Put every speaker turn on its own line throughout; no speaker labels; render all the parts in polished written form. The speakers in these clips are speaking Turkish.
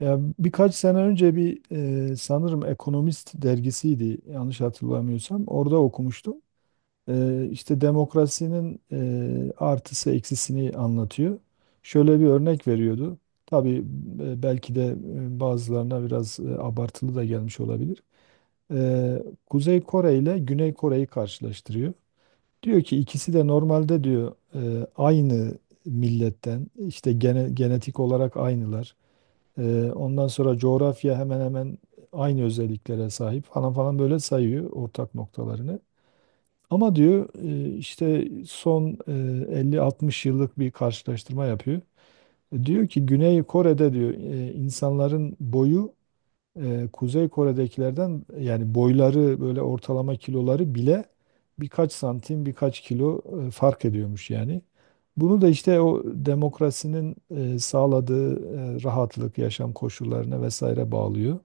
Ya birkaç sene önce bir sanırım Ekonomist dergisiydi yanlış hatırlamıyorsam. Orada okumuştum. E, işte demokrasinin artısı eksisini anlatıyor. Şöyle bir örnek veriyordu. Tabii belki de bazılarına biraz abartılı da gelmiş olabilir. E, Kuzey Kore ile Güney Kore'yi karşılaştırıyor. Diyor ki ikisi de normalde diyor aynı milletten işte genetik olarak aynılar. Ondan sonra coğrafya hemen hemen aynı özelliklere sahip falan falan böyle sayıyor ortak noktalarını. Ama diyor işte son 50-60 yıllık bir karşılaştırma yapıyor. Diyor ki Güney Kore'de diyor insanların boyu Kuzey Kore'dekilerden yani boyları böyle ortalama kiloları bile birkaç santim birkaç kilo fark ediyormuş yani. Bunu da işte o demokrasinin sağladığı rahatlık, yaşam koşullarına vesaire bağlıyor.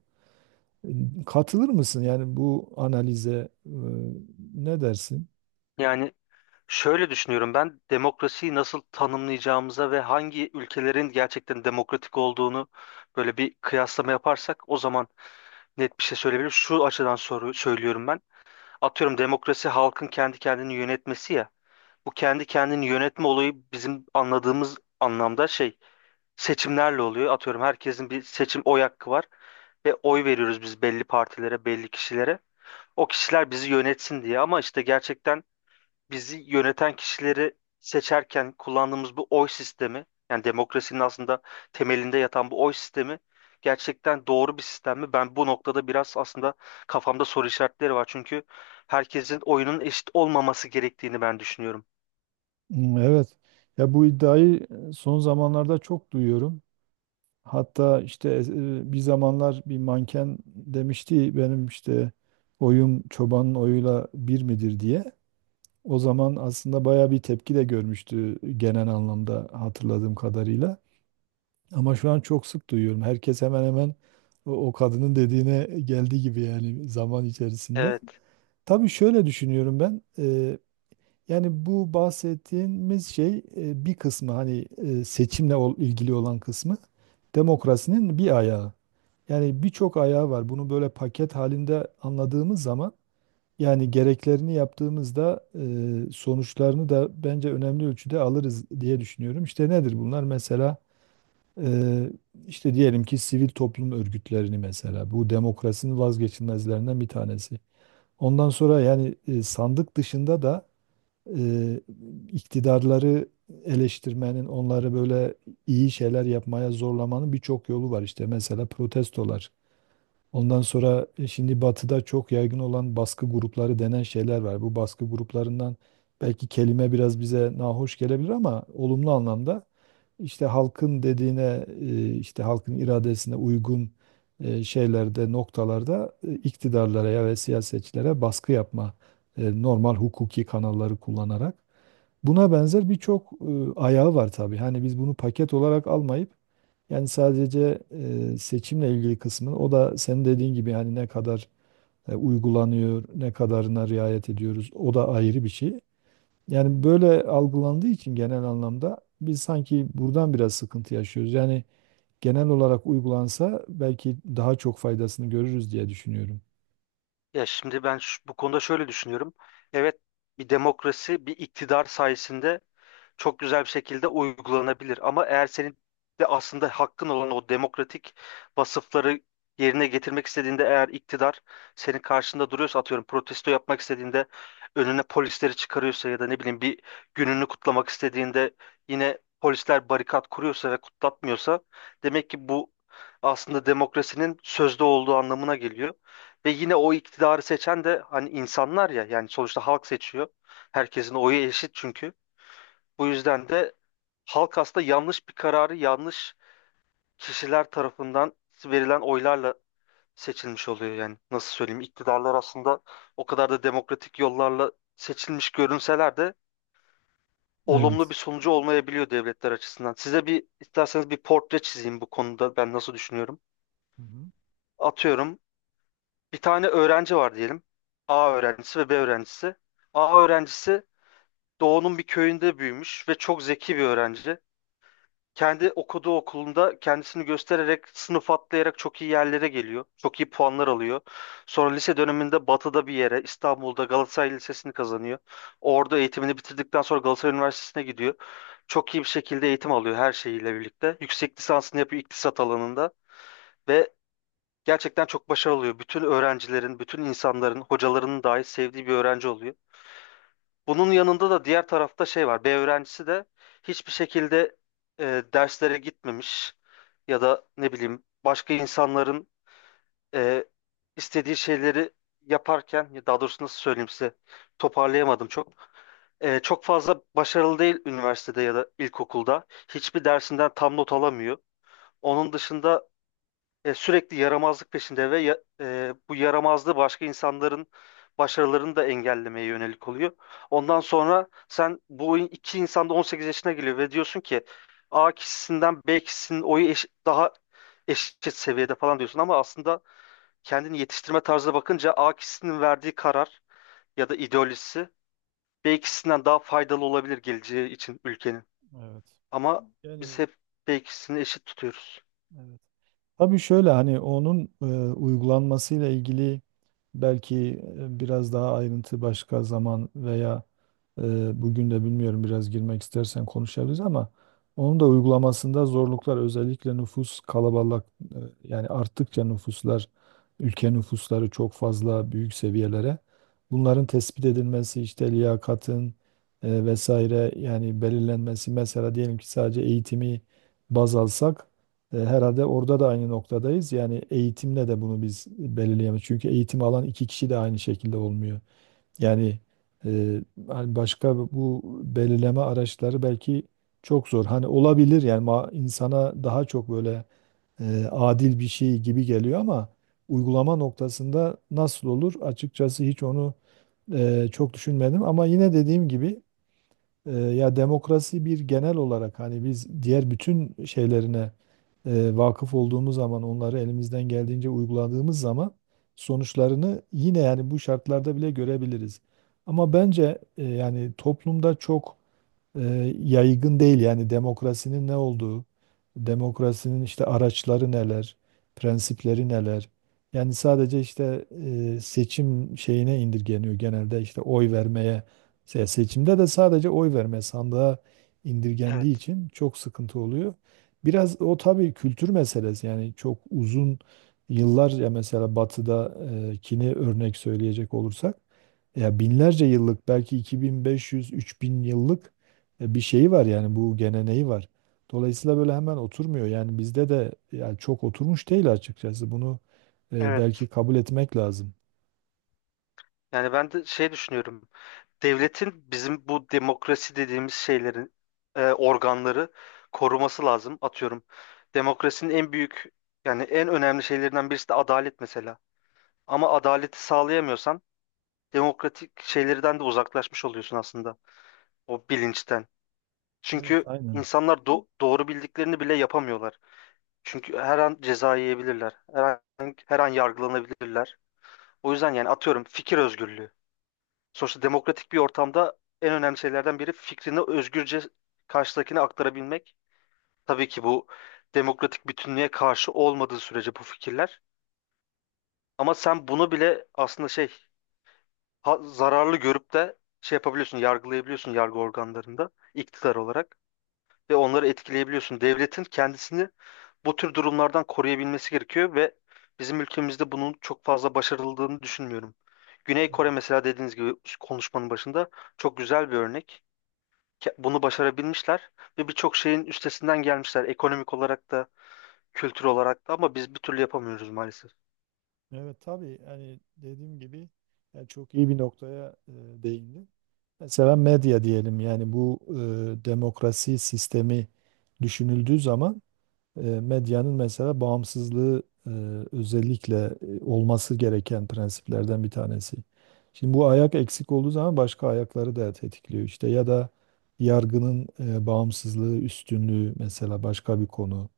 Katılır mısın yani bu analize, ne dersin?
Yani şöyle düşünüyorum ben demokrasiyi nasıl tanımlayacağımıza ve hangi ülkelerin gerçekten demokratik olduğunu böyle bir kıyaslama yaparsak o zaman net bir şey söyleyebilirim. Şu açıdan soru söylüyorum ben. Atıyorum demokrasi halkın kendi kendini yönetmesi ya. Bu kendi kendini yönetme olayı bizim anladığımız anlamda şey seçimlerle oluyor. Atıyorum herkesin bir seçim oy hakkı var ve oy veriyoruz biz belli partilere, belli kişilere. O kişiler bizi yönetsin diye ama işte gerçekten bizi yöneten kişileri seçerken kullandığımız bu oy sistemi, yani demokrasinin aslında temelinde yatan bu oy sistemi gerçekten doğru bir sistem mi? Ben bu noktada biraz aslında kafamda soru işaretleri var. Çünkü herkesin oyunun eşit olmaması gerektiğini ben düşünüyorum.
Hmm. Evet. Ya bu iddiayı son zamanlarda çok duyuyorum. Hatta işte bir zamanlar bir manken demişti benim işte oyum çobanın oyuyla bir midir diye. O zaman aslında baya bir tepki de görmüştü genel anlamda hatırladığım kadarıyla. Ama şu an çok sık duyuyorum. Herkes hemen hemen o kadının dediğine geldi gibi yani zaman içerisinde.
Evet,
Tabii şöyle düşünüyorum ben. Yani bu bahsettiğimiz şey, bir kısmı, hani ilgili olan kısmı demokrasinin bir ayağı. Yani birçok ayağı var. Bunu böyle paket halinde anladığımız zaman, yani gereklerini yaptığımızda, sonuçlarını da bence önemli ölçüde alırız diye düşünüyorum. İşte nedir bunlar? Mesela e, işte diyelim ki sivil toplum örgütlerini, mesela bu demokrasinin vazgeçilmezlerinden bir tanesi. Ondan sonra yani sandık dışında da e, iktidarları eleştirmenin, onları böyle iyi şeyler yapmaya zorlamanın birçok yolu var. İşte mesela protestolar. Ondan sonra şimdi batıda çok yaygın olan baskı grupları denen şeyler var. Bu baskı gruplarından belki kelime biraz bize nahoş gelebilir ama olumlu anlamda işte halkın dediğine, işte halkın iradesine uygun şeylerde, noktalarda, iktidarlara ya ve siyasetçilere baskı yapma, normal hukuki kanalları kullanarak. Buna benzer birçok ayağı var tabii. Hani biz bunu paket olarak almayıp, yani sadece seçimle ilgili kısmını, o da senin dediğin gibi hani ne kadar uygulanıyor, ne kadarına riayet ediyoruz, o da ayrı bir şey. Yani böyle algılandığı için genel anlamda biz sanki buradan biraz sıkıntı yaşıyoruz. Yani genel olarak uygulansa belki daha çok faydasını görürüz diye düşünüyorum.
ya şimdi ben bu konuda şöyle düşünüyorum. Evet, bir demokrasi, bir iktidar sayesinde çok güzel bir şekilde uygulanabilir. Ama eğer senin de aslında hakkın olan o demokratik vasıfları yerine getirmek istediğinde eğer iktidar senin karşında duruyorsa atıyorum protesto yapmak istediğinde önüne polisleri çıkarıyorsa ya da ne bileyim bir gününü kutlamak istediğinde yine polisler barikat kuruyorsa ve kutlatmıyorsa demek ki bu aslında demokrasinin sözde olduğu anlamına geliyor. Ve yine o iktidarı seçen de hani insanlar ya yani sonuçta halk seçiyor. Herkesin oyu eşit çünkü. Bu yüzden de halk aslında yanlış bir kararı yanlış kişiler tarafından verilen oylarla seçilmiş oluyor yani. Nasıl söyleyeyim? İktidarlar aslında o kadar da demokratik yollarla seçilmiş görünseler de olumlu
Evet.
bir sonucu olmayabiliyor devletler açısından. Size bir isterseniz bir portre çizeyim bu konuda ben nasıl düşünüyorum.
Hı hı.
Atıyorum bir tane öğrenci var diyelim. A öğrencisi ve B öğrencisi. A öğrencisi doğunun bir köyünde büyümüş ve çok zeki bir öğrenci. Kendi okuduğu okulunda kendisini göstererek sınıf atlayarak çok iyi yerlere geliyor. Çok iyi puanlar alıyor. Sonra lise döneminde Batı'da bir yere İstanbul'da Galatasaray Lisesi'ni kazanıyor. Orada eğitimini bitirdikten sonra Galatasaray Üniversitesi'ne gidiyor. Çok iyi bir şekilde eğitim alıyor her şeyiyle birlikte. Yüksek lisansını yapıyor iktisat alanında ve gerçekten çok başarılı oluyor. Bütün öğrencilerin, bütün insanların, hocalarının dahi sevdiği bir öğrenci oluyor. Bunun yanında da diğer tarafta şey var. B öğrencisi de hiçbir şekilde derslere gitmemiş ya da ne bileyim başka insanların e, istediği şeyleri yaparken ya daha doğrusu nasıl söyleyeyim size toparlayamadım çok. Çok fazla başarılı değil üniversitede ya da ilkokulda. Hiçbir dersinden tam not alamıyor. Onun dışında sürekli yaramazlık peşinde ve bu yaramazlığı başka insanların başarılarını da engellemeye yönelik oluyor. Ondan sonra sen bu iki insan da 18 yaşına geliyor ve diyorsun ki A kişisinden B kişisinin oyu daha eşit seviyede falan diyorsun ama aslında kendini yetiştirme tarzına bakınca A kişisinin verdiği karar ya da ideolojisi B kişisinden daha faydalı olabilir geleceği için ülkenin.
Evet.
Ama biz
Yani.
hep B kişisini eşit tutuyoruz.
Evet. Tabii şöyle hani onun uygulanmasıyla ilgili belki biraz daha ayrıntı başka zaman veya bugün de bilmiyorum, biraz girmek istersen konuşabiliriz ama onun da uygulamasında zorluklar özellikle nüfus kalabalık, yani arttıkça nüfuslar, ülke nüfusları çok fazla büyük seviyelere, bunların tespit edilmesi işte liyakatın vesaire yani belirlenmesi. Mesela diyelim ki sadece eğitimi baz alsak, herhalde orada da aynı noktadayız. Yani eğitimle de bunu biz belirleyemeyiz. Çünkü eğitim alan iki kişi de aynı şekilde olmuyor. Yani e, hani başka bu belirleme araçları belki çok zor. Hani olabilir yani insana daha çok böyle adil bir şey gibi geliyor ama uygulama noktasında nasıl olur? Açıkçası hiç onu çok düşünmedim. Ama yine dediğim gibi ya demokrasi bir genel olarak, hani biz diğer bütün şeylerine vakıf olduğumuz zaman, onları elimizden geldiğince uyguladığımız zaman sonuçlarını yine yani bu şartlarda bile görebiliriz. Ama bence yani toplumda çok e, yaygın değil yani demokrasinin ne olduğu, demokrasinin işte araçları neler, prensipleri neler. Yani sadece işte seçim şeyine indirgeniyor genelde, işte oy vermeye. Seçimde de sadece oy verme sandığa indirgendiği
Evet,
için çok sıkıntı oluyor. Biraz o tabii kültür meselesi. Yani çok uzun yıllar, ya mesela Batı'dakini örnek söyleyecek olursak ya binlerce yıllık, belki 2500-3000 yıllık bir şeyi var, yani bu geleneği var. Dolayısıyla böyle hemen oturmuyor. Yani bizde de yani çok oturmuş değil açıkçası. Bunu belki
evet.
kabul etmek lazım.
Yani ben de şey düşünüyorum. Devletin bizim bu demokrasi dediğimiz şeylerin organları koruması lazım. Atıyorum demokrasinin en büyük yani en önemli şeylerinden birisi de adalet mesela. Ama adaleti sağlayamıyorsan demokratik şeylerden de uzaklaşmış oluyorsun aslında o bilinçten.
Evet.
Çünkü
Aynen.
insanlar doğru bildiklerini bile yapamıyorlar. Çünkü her an ceza yiyebilirler. Her an, her an yargılanabilirler. O yüzden yani atıyorum fikir özgürlüğü. Sonuçta demokratik bir ortamda en önemli şeylerden biri fikrini özgürce karşıdakine aktarabilmek. Tabii ki bu demokratik bütünlüğe karşı olmadığı sürece bu fikirler. Ama sen bunu bile aslında şey zararlı görüp de şey yapabiliyorsun, yargılayabiliyorsun yargı organlarında iktidar olarak ve onları etkileyebiliyorsun. Devletin kendisini bu tür durumlardan koruyabilmesi gerekiyor ve bizim ülkemizde bunun çok fazla başarıldığını düşünmüyorum. Güney
Evet.
Kore mesela dediğiniz gibi konuşmanın başında çok güzel bir örnek. Bunu başarabilmişler ve birçok şeyin üstesinden gelmişler ekonomik olarak da kültür olarak da ama biz bir türlü yapamıyoruz maalesef.
Evet, tabii hani dediğim gibi yani çok iyi bir noktaya değindin. Mesela medya diyelim, yani bu demokrasi sistemi düşünüldüğü zaman medyanın mesela bağımsızlığı özellikle olması gereken prensiplerden bir tanesi. Şimdi bu ayak eksik olduğu zaman başka ayakları da tetikliyor, işte, ya da yargının bağımsızlığı, üstünlüğü mesela başka bir konu.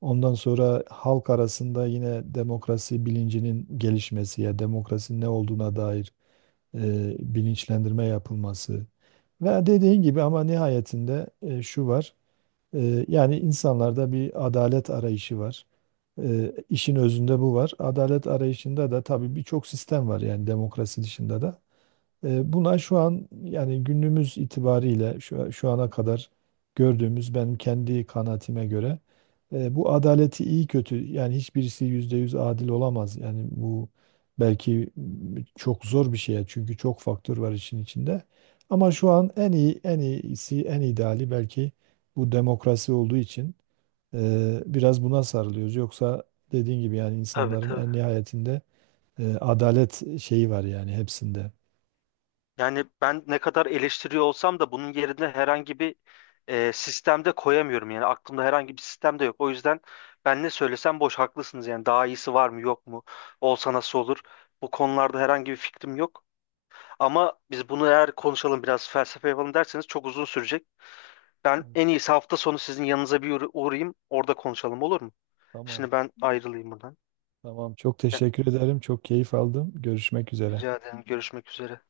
Ondan sonra halk arasında yine demokrasi bilincinin gelişmesi, ya demokrasinin ne olduğuna dair bilinçlendirme yapılması. Ve dediğin gibi ama nihayetinde şu var. Yani insanlarda bir adalet arayışı var. İşin özünde bu var. Adalet arayışında da tabii birçok sistem var yani demokrasi dışında da. Buna şu an yani günümüz itibariyle şu ana kadar gördüğümüz, benim kendi kanaatime göre, bu adaleti iyi kötü, yani hiçbirisi yüzde yüz adil olamaz. Yani bu belki çok zor bir şey, çünkü çok faktör var işin içinde. Ama şu an en iyi, en iyisi, en ideali belki bu demokrasi olduğu için biraz buna sarılıyoruz. Yoksa dediğin gibi yani
Tabii,
insanların
tabii.
en nihayetinde adalet şeyi var yani hepsinde.
Yani ben ne kadar eleştiriyor olsam da bunun yerine herhangi bir sistemde koyamıyorum. Yani aklımda herhangi bir sistem de yok. O yüzden ben ne söylesem boş haklısınız. Yani daha iyisi var mı yok mu? Olsa nasıl olur? Bu konularda herhangi bir fikrim yok. Ama biz bunu eğer konuşalım biraz felsefe yapalım derseniz çok uzun sürecek. Ben
Evet.
en iyisi hafta sonu sizin yanınıza bir uğrayayım. Orada konuşalım olur mu?
Tamam,
Şimdi ben ayrılayım buradan.
tamam. Çok teşekkür ederim. Çok keyif aldım. Görüşmek üzere.
Rica ederim. Görüşmek üzere.